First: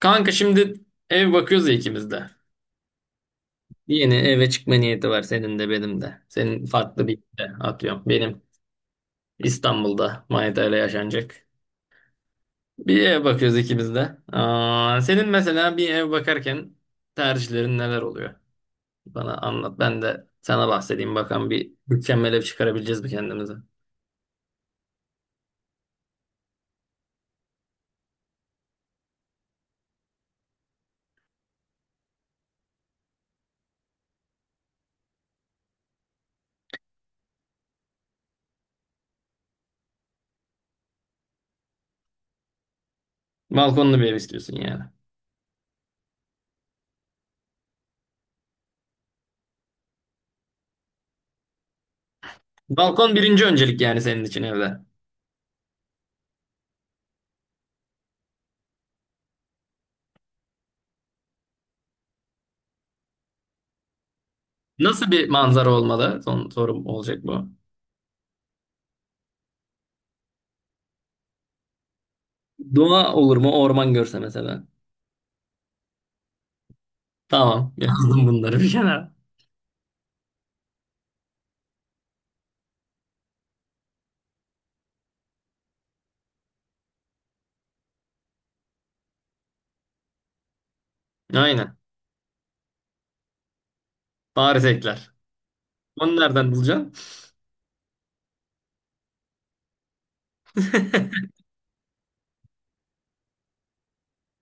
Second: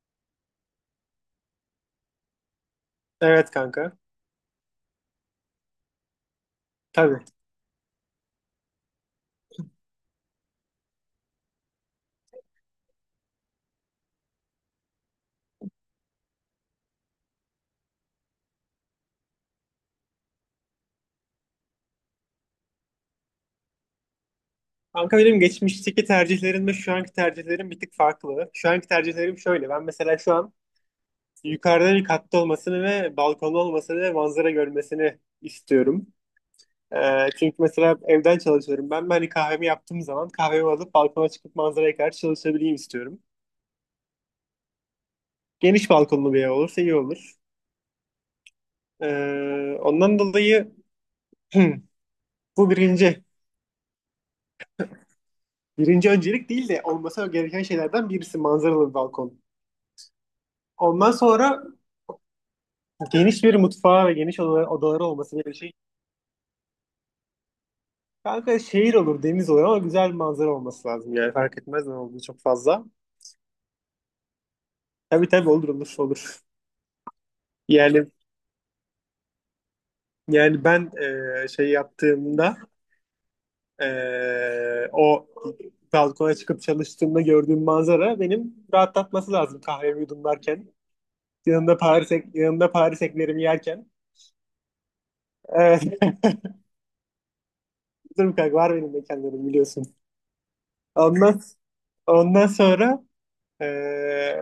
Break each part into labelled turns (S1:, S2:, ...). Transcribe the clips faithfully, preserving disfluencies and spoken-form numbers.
S1: Kanka şimdi ev bakıyoruz ya ikimiz de.
S2: Evet kanka.
S1: Yeni eve çıkma niyeti var senin de benim de. Senin farklı bir
S2: Tabii.
S1: de atıyorum. Benim İstanbul'da Manita ile yaşanacak. Bir ev bakıyoruz ikimiz de. Aa, senin mesela bir ev bakarken tercihlerin neler oluyor? Bana anlat. Ben de sana bahsedeyim. Bakalım bir mükemmel ev çıkarabileceğiz mi kendimize?
S2: Kanka benim geçmişteki tercihlerimle şu anki tercihlerim bir tık farklı. Şu anki tercihlerim şöyle. Ben mesela şu an yukarıda bir katta olmasını ve balkonlu olmasını ve manzara görmesini istiyorum. Ee, çünkü mesela evden çalışıyorum. Ben, ben hani kahvemi yaptığım zaman kahvemi alıp balkona çıkıp manzaraya karşı çalışabileyim istiyorum.
S1: Balkonlu bir ev istiyorsun yani.
S2: Geniş balkonlu bir ev olursa iyi olur. Ee, Ondan dolayı bu
S1: Balkon
S2: birinci.
S1: birinci öncelik yani senin için evde.
S2: Birinci öncelik değil de olması gereken şeylerden birisi manzaralı bir balkon. Ondan sonra geniş bir mutfağı ve geniş oda- odaları
S1: Nasıl bir
S2: olması, böyle bir
S1: manzara
S2: şey.
S1: olmalı? Son sorum olacak bu.
S2: Kanka şehir olur, deniz olur ama güzel bir manzara olması lazım. Yani fark etmez ne olduğu çok fazla.
S1: Doğa olur mu? Orman görse mesela.
S2: Tabii tabii, olur olur olur.
S1: Tamam.
S2: Yani
S1: Yazdım bunları bir kenara.
S2: yani ben e, şey yaptığımda e, o balkona çıkıp çalıştığımda gördüğüm manzara benim rahatlatması lazım kahvemi yudumlarken.
S1: Aynen.
S2: Yanında Paris, ek- yanında Paris eklerimi yerken.
S1: Bari ekler.
S2: Evet,
S1: Onu nereden bulacaksın?
S2: dur bir kanka var, benim mekanlarım biliyorsun. Ondan, ondan sonra Ee,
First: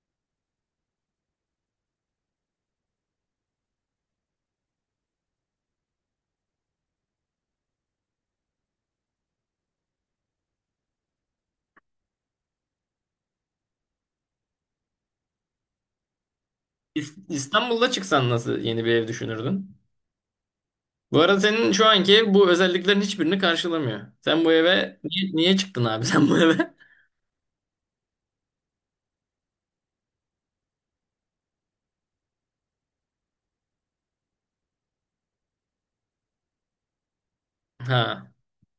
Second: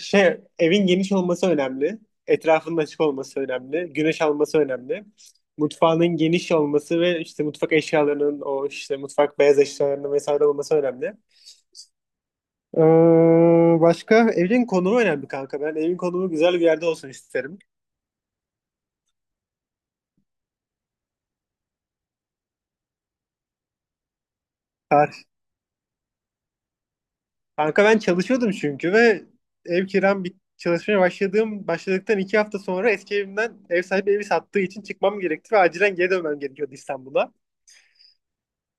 S2: şey evin geniş olması önemli. Etrafının açık olması önemli. Güneş alması önemli. Mutfağının geniş olması ve işte mutfak eşyalarının, o işte mutfak beyaz eşyalarının vesaire olması önemli. Ee, başka, evin konumu önemli kanka. Ben evin konumu güzel bir yerde olsun
S1: İs-
S2: isterim.
S1: İstanbul'da çıksan nasıl yeni bir ev düşünürdün? Bu arada senin şu anki ev bu özelliklerin hiçbirini karşılamıyor. Sen bu eve
S2: Kar-
S1: niye, niye çıktın abi sen bu eve?
S2: Kanka ben çalışıyordum çünkü ve ev kiram bit çalışmaya başladığım başladıktan iki hafta sonra eski evimden ev sahibi evi sattığı için çıkmam gerekti ve acilen geri dönmem gerekiyordu İstanbul'a.
S1: Ha.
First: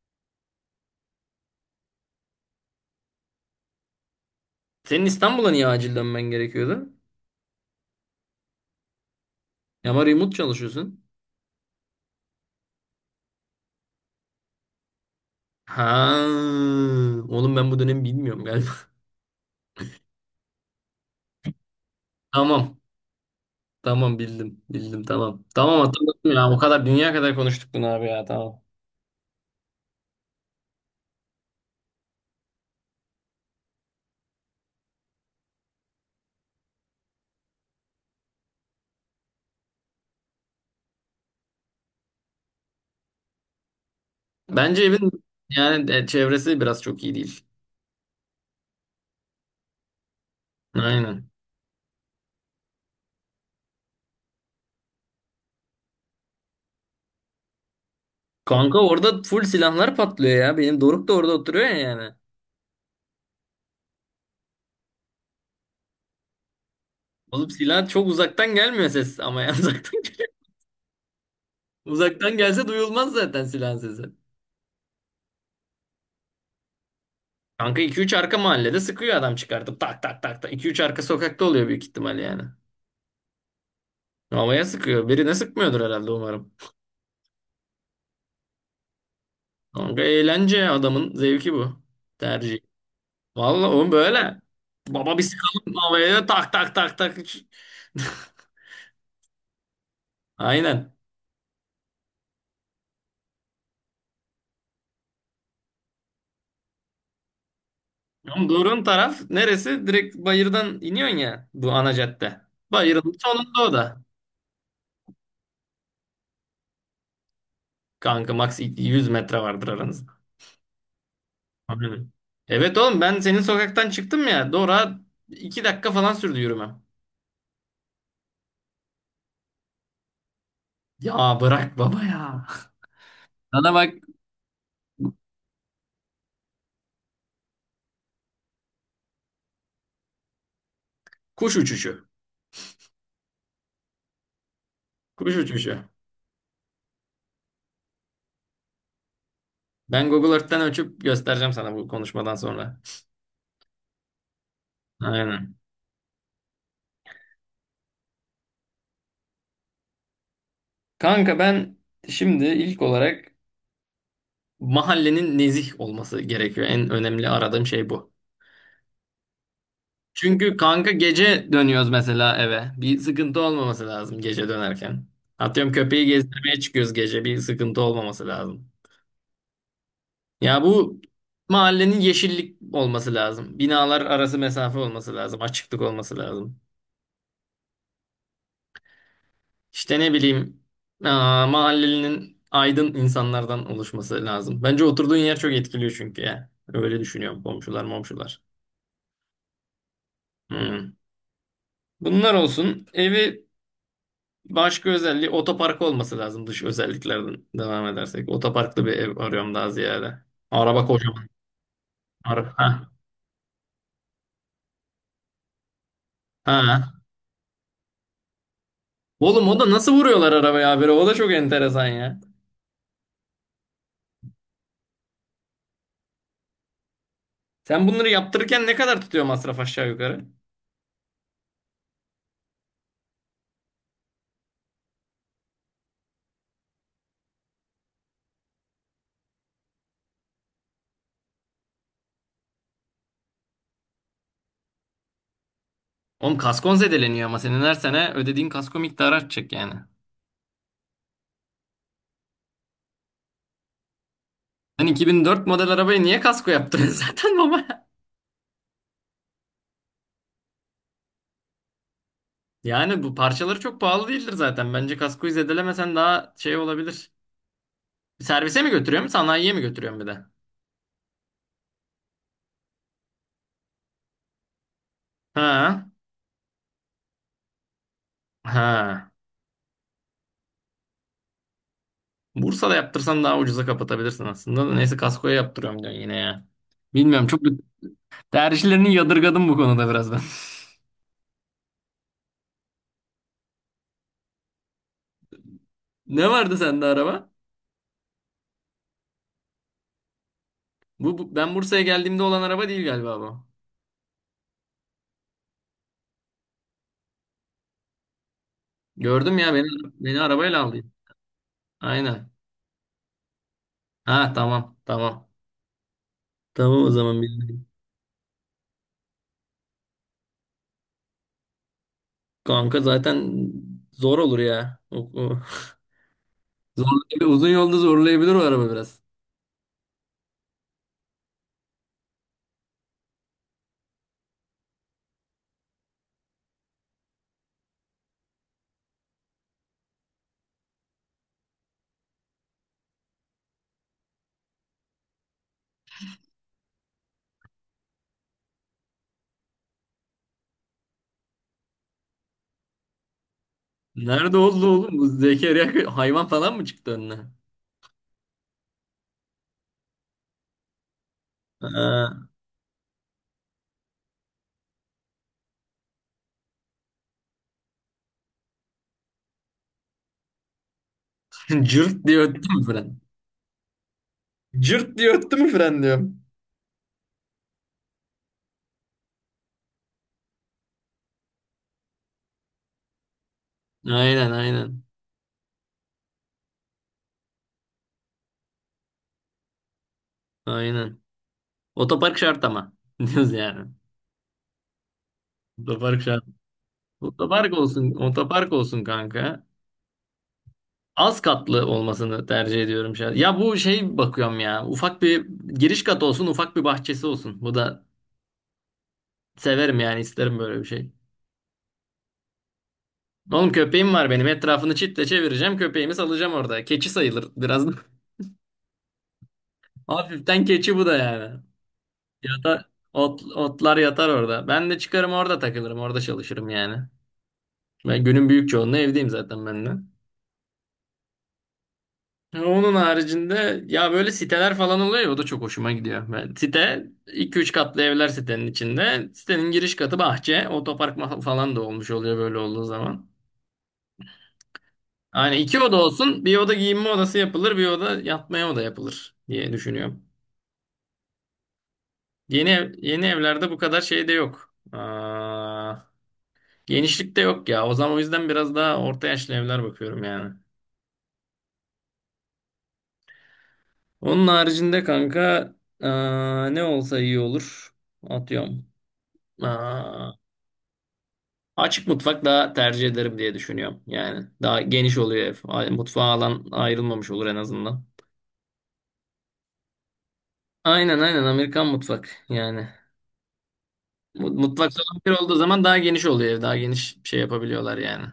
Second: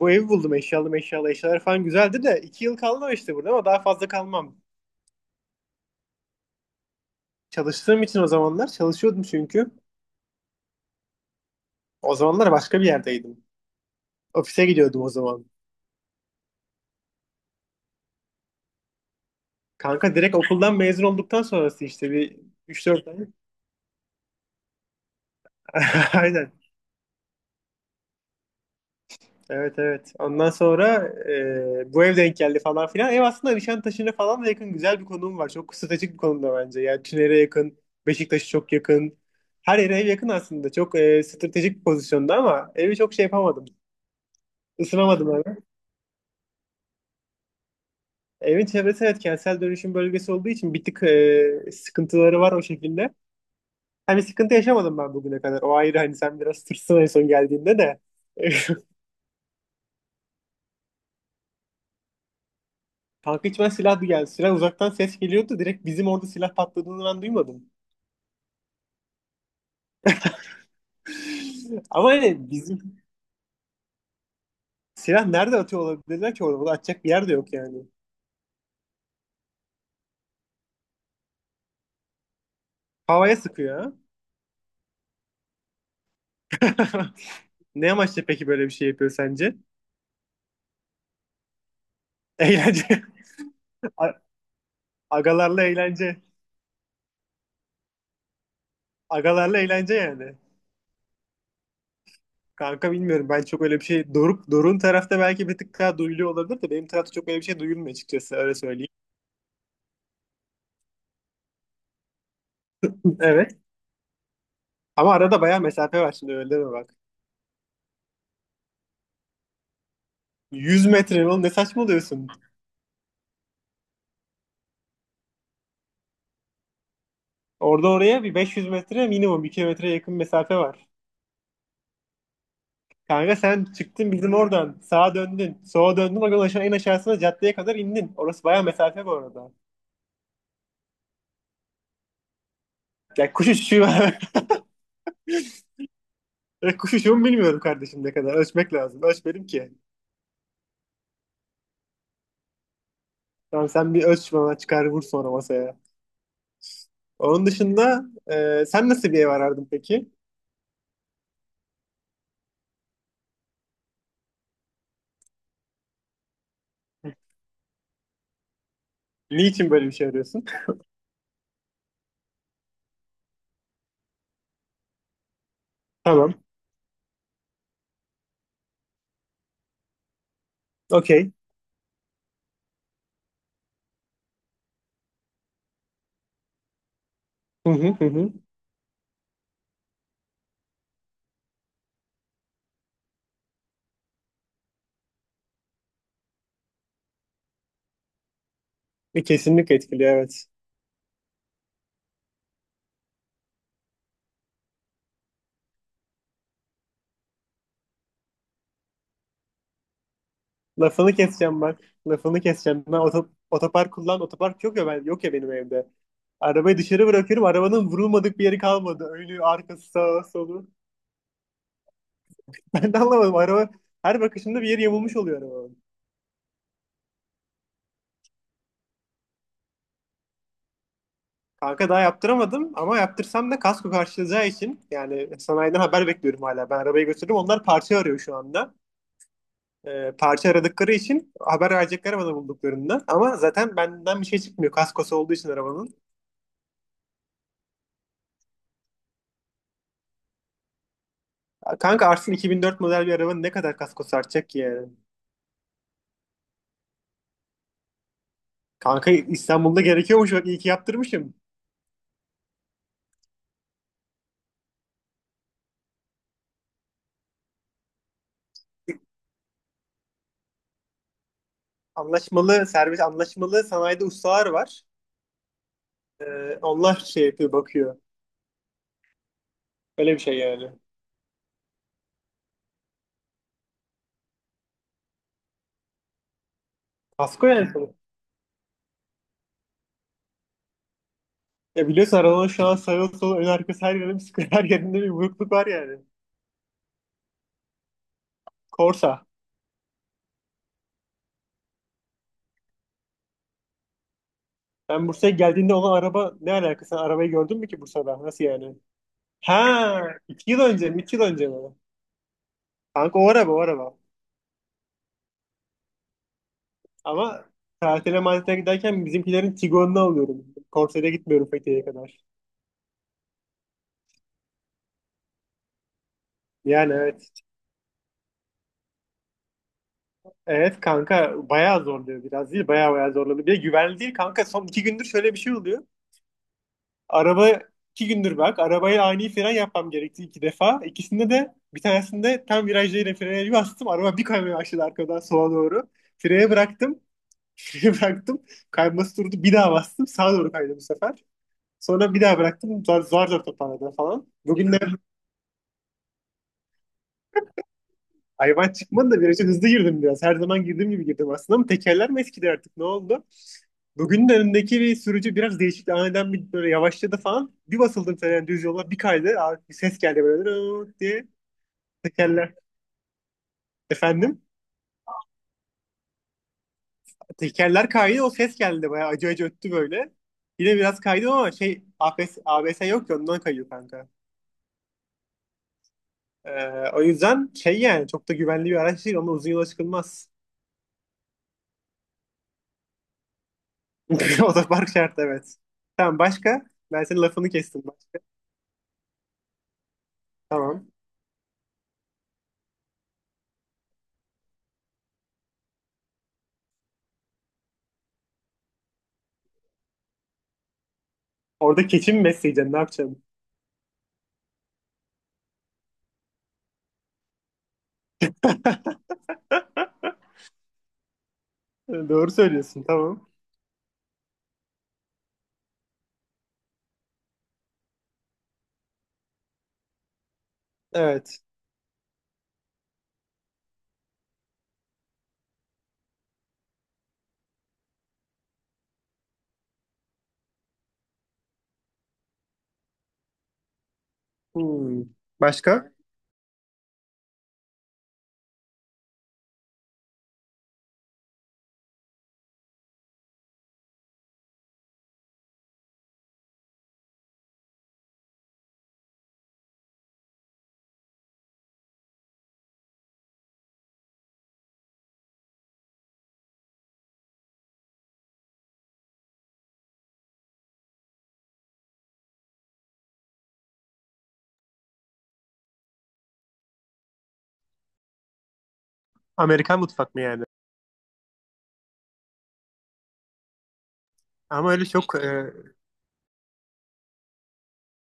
S2: Bu evi buldum, eşyalı meşyalı, eşyalar falan güzeldi de iki yıl kaldım işte burada ama daha fazla kalmam.
S1: Senin İstanbul'a niye acil dönmen gerekiyordu?
S2: Çalıştığım için, o zamanlar çalışıyordum çünkü.
S1: Ama remote çalışıyorsun.
S2: O zamanlar başka bir yerdeydim. Ofise gidiyordum o zaman.
S1: Ha. Oğlum ben bu dönemi bilmiyorum galiba.
S2: Kanka direkt okuldan mezun olduktan sonrası işte bir
S1: Tamam.
S2: üç dört ay.
S1: Tamam bildim. Bildim tamam. Tamam hatırladım ya.
S2: Aynen.
S1: O kadar dünya kadar konuştuk bunu abi ya. Tamam.
S2: Evet evet. Ondan sonra e, bu ev denk geldi falan filan. Ev aslında Nişantaşı'na falan da yakın, güzel bir konum var. Çok stratejik bir konumda bence. Yani Tüner'e yakın, Beşiktaş'a çok yakın. Her yere ev yakın aslında. Çok e, stratejik bir pozisyonda ama evi çok şey yapamadım.
S1: Bence evin
S2: Isınamadım abi.
S1: yani e, çevresi biraz çok iyi değil.
S2: Evin çevresi, evet, kentsel dönüşüm bölgesi olduğu için bir tık
S1: Aynen.
S2: e, sıkıntıları var o şekilde. Hani sıkıntı yaşamadım ben bugüne kadar. O ayrı, hani sen biraz tırsın en son geldiğinde de.
S1: Kanka orada full silahlar patlıyor ya. Benim Doruk da orada oturuyor ya yani.
S2: Kanka hiç, ben silah bir geldi. Silah uzaktan ses geliyordu. Direkt bizim orada silah patladığını ben
S1: Oğlum
S2: duymadım.
S1: silah çok uzaktan gelmiyor ses ama ya uzaktan geliyor.
S2: Ama
S1: Uzaktan
S2: hani
S1: gelse
S2: bizim
S1: duyulmaz zaten silahın sesi.
S2: silah nerede atıyor olabilirler ki orada? Bunu atacak bir yer de yok yani.
S1: Kanka iki üç arka mahallede sıkıyor adam çıkartıp tak tak tak tak. İki üç arka sokakta oluyor büyük ihtimal yani.
S2: Havaya sıkıyor ha.
S1: Havaya sıkıyor. Birine sıkmıyordur herhalde umarım.
S2: Ne amaçla peki böyle bir şey yapıyor sence?
S1: Kanka eğlence adamın zevki bu. Tercih.
S2: Eğlence.
S1: Vallahi oğlum
S2: A-
S1: böyle. Baba bir
S2: Agalarla
S1: sıkalım
S2: eğlence.
S1: havaya tak tak tak tak.
S2: Agalarla eğlence yani.
S1: Aynen.
S2: Kanka bilmiyorum, ben çok öyle bir şey, Doruk Doruk'un tarafta belki bir tık daha duyuluyor olabilir de benim tarafta çok öyle bir şey duyulmuyor açıkçası,
S1: Ama
S2: öyle
S1: Doğru'nun
S2: söyleyeyim.
S1: taraf neresi? Direkt bayırdan iniyorsun ya bu ana cadde. Bayırın
S2: Evet.
S1: sonunda o da.
S2: Ama arada bayağı mesafe var şimdi, öyle deme bak.
S1: Kanka max yüz metre vardır aranızda.
S2: yüz metre mi oğlum, ne
S1: Aynen.
S2: saçmalıyorsun?
S1: Evet oğlum ben senin sokaktan çıktım ya. Doğru iki dakika falan sürdü yürümem.
S2: Orada oraya bir beş yüz metre minimum, bir kilometreye yakın mesafe var.
S1: Ya bırak baba ya.
S2: Kanka sen
S1: Sana bak
S2: çıktın bizim oradan, sağa döndün, sola döndün, oradan aşağı en aşağısına caddeye kadar indin. Orası bayağı mesafe bu arada.
S1: kuş uçuşu.
S2: Ya kuş uçuşu var.
S1: Kuş uçuşu.
S2: Ya kuş uçuşu mu, bilmiyorum kardeşim, ne kadar ölçmek lazım. Ölçmedim ki.
S1: Ben Google Earth'ten ölçüp göstereceğim sana bu konuşmadan sonra.
S2: Tamam, sen bir ölç, bana çıkar vur sonra
S1: Aynen.
S2: masaya. Onun dışında e, sen nasıl bir ev arardın peki?
S1: Kanka ben şimdi ilk olarak mahallenin nezih olması gerekiyor. En önemli aradığım şey bu.
S2: Niçin böyle bir şey arıyorsun?
S1: Çünkü kanka gece dönüyoruz mesela eve. Bir sıkıntı olmaması lazım gece dönerken. Atıyorum köpeği
S2: Tamam.
S1: gezdirmeye çıkıyoruz gece. Bir sıkıntı olmaması lazım. Ya bu
S2: Okey.
S1: mahallenin yeşillik olması lazım. Binalar arası mesafe olması lazım. Açıklık olması lazım.
S2: Hı hı hı hı.
S1: İşte ne bileyim, aa, mahallenin aydın insanlardan oluşması lazım. Bence oturduğun yer çok etkiliyor çünkü ya. Öyle düşünüyorum komşular momşular.
S2: E, kesinlikle etkiliyor evet.
S1: Hmm. Bunlar olsun. Evi. Başka özelliği otopark olması lazım dış özelliklerden devam edersek. Otoparklı bir ev arıyorum daha ziyade. Araba
S2: Lafını
S1: kocaman.
S2: keseceğim bak. Lafını
S1: Araba
S2: keseceğim.
S1: ha.
S2: Ben oto- otopark kullan. Otopark yok ya, ben, yok ya benim evde. Arabayı
S1: Ha.
S2: dışarı bırakıyorum. Arabanın vurulmadık bir yeri kalmadı. Önü,
S1: Oğlum o da
S2: arkası,
S1: nasıl
S2: sağı,
S1: vuruyorlar
S2: solu.
S1: arabaya habire? O da çok enteresan ya.
S2: Ben de anlamadım. Araba her bakışımda bir yeri yamulmuş oluyor arabanın.
S1: Sen bunları yaptırırken ne kadar tutuyor masraf aşağı yukarı?
S2: Kanka daha yaptıramadım ama yaptırsam da kasko karşılayacağı için, yani sanayiden haber bekliyorum hala. Ben arabayı götürdüm. Onlar parça arıyor şu anda. E, parça aradıkları için haber verecekler bana bulduklarında. Ama zaten benden bir şey çıkmıyor. Kaskosu olduğu için arabanın.
S1: Oğlum kaskon zedeleniyor ama senin her sene ödediğin kasko miktarı artacak yani.
S2: Kanka Arslan, iki bin dört model bir arabanın ne kadar kaskosu artacak ki
S1: Sen
S2: yani?
S1: iki bin dört model arabaya niye kasko yaptırıyorsun zaten baba?
S2: Kanka İstanbul'da gerekiyormuş bak, iyi ki yaptırmışım.
S1: Yani bu parçaları çok pahalı değildir zaten. Bence kaskoyu zedelemesen daha şey olabilir. Servise mi götürüyorum, sanayiye mi götürüyorum bir de?
S2: Anlaşmalı servis, anlaşmalı sanayide ustalar var.
S1: Ha.
S2: E, onlar şey yapıyor, bakıyor.
S1: Ha.
S2: Öyle bir şey yani.
S1: Bursa'da yaptırsan daha ucuza kapatabilirsin aslında. Da. Neyse kaskoya yaptırıyorum diyorsun yine ya. Bilmiyorum, çok
S2: Kasko yani, sonuçta.
S1: tercihlerini yadırgadım bu konuda biraz ben.
S2: Ya biliyorsun arabanın şu an sağ sol ön arkası, her yerinde bir sıkıntı, her yerinde bir burukluk var yani.
S1: Ne vardı sende araba?
S2: Korsa.
S1: Bu, bu- ben Bursa'ya geldiğimde olan araba değil galiba bu.
S2: Ben Bursa'ya geldiğinde olan araba, ne alakası? Sen arabayı gördün mü ki Bursa'da? Nasıl yani?
S1: Gördüm ya, beni
S2: Ha,
S1: beni
S2: iki yıl
S1: arabayla aldı.
S2: önce mi? İki yıl önce mi?
S1: Aynen.
S2: Kanka o araba, o araba.
S1: Ha, tamam tamam. Tamam o zaman
S2: Ama
S1: bildim.
S2: tatile matile giderken bizimkilerin Tiguan'ını alıyorum. Konsere gitmiyorum Fethiye'ye kadar.
S1: Kanka zaten zor olur ya. O, o-
S2: Yani
S1: Zorlayabilir,
S2: evet.
S1: uzun yolda zorlayabilir o araba biraz.
S2: Evet kanka bayağı zorluyor, biraz değil. Bayağı bayağı zorluyor. Bir de güvenli değil kanka. Son iki gündür şöyle bir şey oluyor. Araba iki gündür bak. Arabaya ani fren yapmam gerekti iki defa. İkisinde de, bir tanesinde tam virajda yine frene bir bastım. Araba bir kaymaya başladı arkadan sola doğru. Freye bıraktım. Freye bıraktım. Kayması durdu. Bir daha bastım. Sağa doğru kaydı bu sefer. Sonra bir daha bıraktım. Zar zar, zor toparladım falan.
S1: Nerede oldu
S2: Bugünler de
S1: oğlum? Bu Zekeriya hayvan falan mı çıktı önüne?
S2: hayvan çıkmadı da viraja hızlı girdim biraz. Her zaman girdiğim gibi girdim aslında ama tekerler mi
S1: Ha.
S2: eskidi, artık ne oldu? Bugün de önümdeki bir sürücü biraz değişikti. Aniden bir böyle yavaşladı falan. Bir basıldım falan, yani düz yola bir kaydı. Abi bir ses geldi böyle "Rrrt" diye.
S1: Cırt diye öttü
S2: Tekerler.
S1: mü fren?
S2: Efendim?
S1: Cırt diye öttü mü fren diyorum.
S2: Tekerler kaydı, o ses geldi, bayağı acı acı öttü böyle. Yine biraz kaydım ama şey A B S, A B S yok ya, ondan kayıyor kanka.
S1: Aynen aynen.
S2: Ee, o yüzden şey, yani çok da güvenli bir araç değil. Onunla uzun yola çıkılmaz.
S1: Aynen. Otopark şart ama. Diyoruz yani.
S2: Otopark şart, evet.
S1: Otopark
S2: Tamam,
S1: şart.
S2: başka? Ben senin lafını
S1: Otopark
S2: kestim
S1: olsun.
S2: bak.
S1: Otopark olsun kanka.
S2: Tamam.
S1: Az katlı olmasını tercih ediyorum şahsen. Ya bu şey bakıyorum ya. Ufak bir giriş katı olsun. Ufak bir bahçesi olsun. Bu da severim yani. İsterim böyle bir şey.
S2: Orada keçi mi besleyeceksin? Ne yapacaksın?
S1: Oğlum köpeğim var benim. Etrafını çitle çevireceğim. Köpeğimi salacağım orada. Keçi sayılır biraz. Hafiften keçi bu da yani.
S2: Doğru
S1: Yatar,
S2: söylüyorsun.
S1: ot,
S2: Tamam.
S1: otlar yatar orada. Ben de çıkarım orada takılırım. Orada çalışırım yani. Ben günün büyük çoğunluğu evdeyim zaten ben de.
S2: Evet.
S1: Onun haricinde ya böyle siteler falan oluyor ya, o da çok hoşuma gidiyor. Ben, site iki üç katlı evler sitenin içinde. Sitenin giriş katı bahçe. Otopark ma- falan da olmuş oluyor böyle olduğu zaman.
S2: Hmm.
S1: Yani iki oda
S2: Başka?
S1: olsun. Bir oda giyinme odası yapılır. Bir oda yatmaya oda yapılır diye düşünüyorum. Yeni ev- yeni evlerde bu kadar şey de yok. Aa, genişlik de yok ya. O zaman o yüzden biraz daha orta yaşlı evler bakıyorum yani. Onun haricinde kanka, aa, ne olsa iyi olur. Atıyorum. Aa, açık mutfak daha tercih ederim diye düşünüyorum. Yani daha geniş oluyor ev. A- Mutfağa alan ayrılmamış olur en azından.
S2: Amerikan mutfak mı yani?
S1: Aynen aynen, Amerikan mutfak yani. Mu-
S2: Ama
S1: Mutfak
S2: öyle
S1: salonu bir
S2: çok
S1: olduğu
S2: e,
S1: zaman daha geniş oluyor ev. Daha geniş şey yapabiliyorlar yani.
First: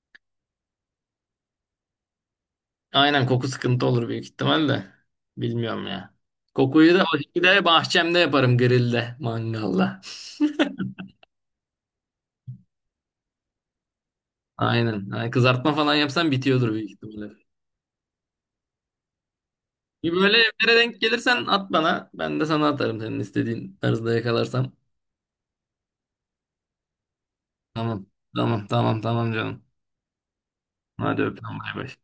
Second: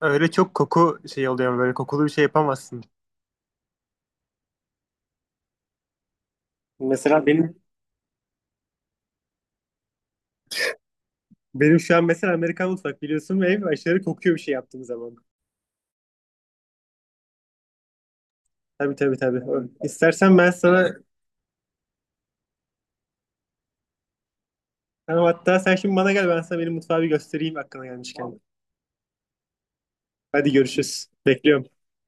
S2: öyle çok koku şey oluyor. Böyle kokulu bir şey yapamazsın.
S1: Aynen, koku sıkıntı olur büyük ihtimalle. Bilmiyorum ya. Kokuyu da o
S2: Mesela benim
S1: şekilde bahçemde yaparım grillde, mangalda.
S2: benim şu an mesela Amerikan mutfak biliyorsun ve ev aşırı kokuyor bir şey yaptığım
S1: Aynen.
S2: zaman.
S1: Yani kızartma falan yapsan bitiyordur büyük ihtimalle.
S2: Tabii tabii tabii. Ö-
S1: Bir
S2: İstersen
S1: böyle
S2: ben
S1: evlere
S2: sana
S1: denk gelirsen at bana. Ben de sana atarım senin istediğin tarzda yakalarsam.
S2: tamam, hatta sen şimdi bana gel, ben sana benim mutfağı bir göstereyim aklına
S1: Tamam.
S2: gelmişken.
S1: Tamam. Tamam. Tamam canım.
S2: Hadi görüşürüz.
S1: Hadi öptüm.
S2: Bekliyorum.
S1: Bay bay.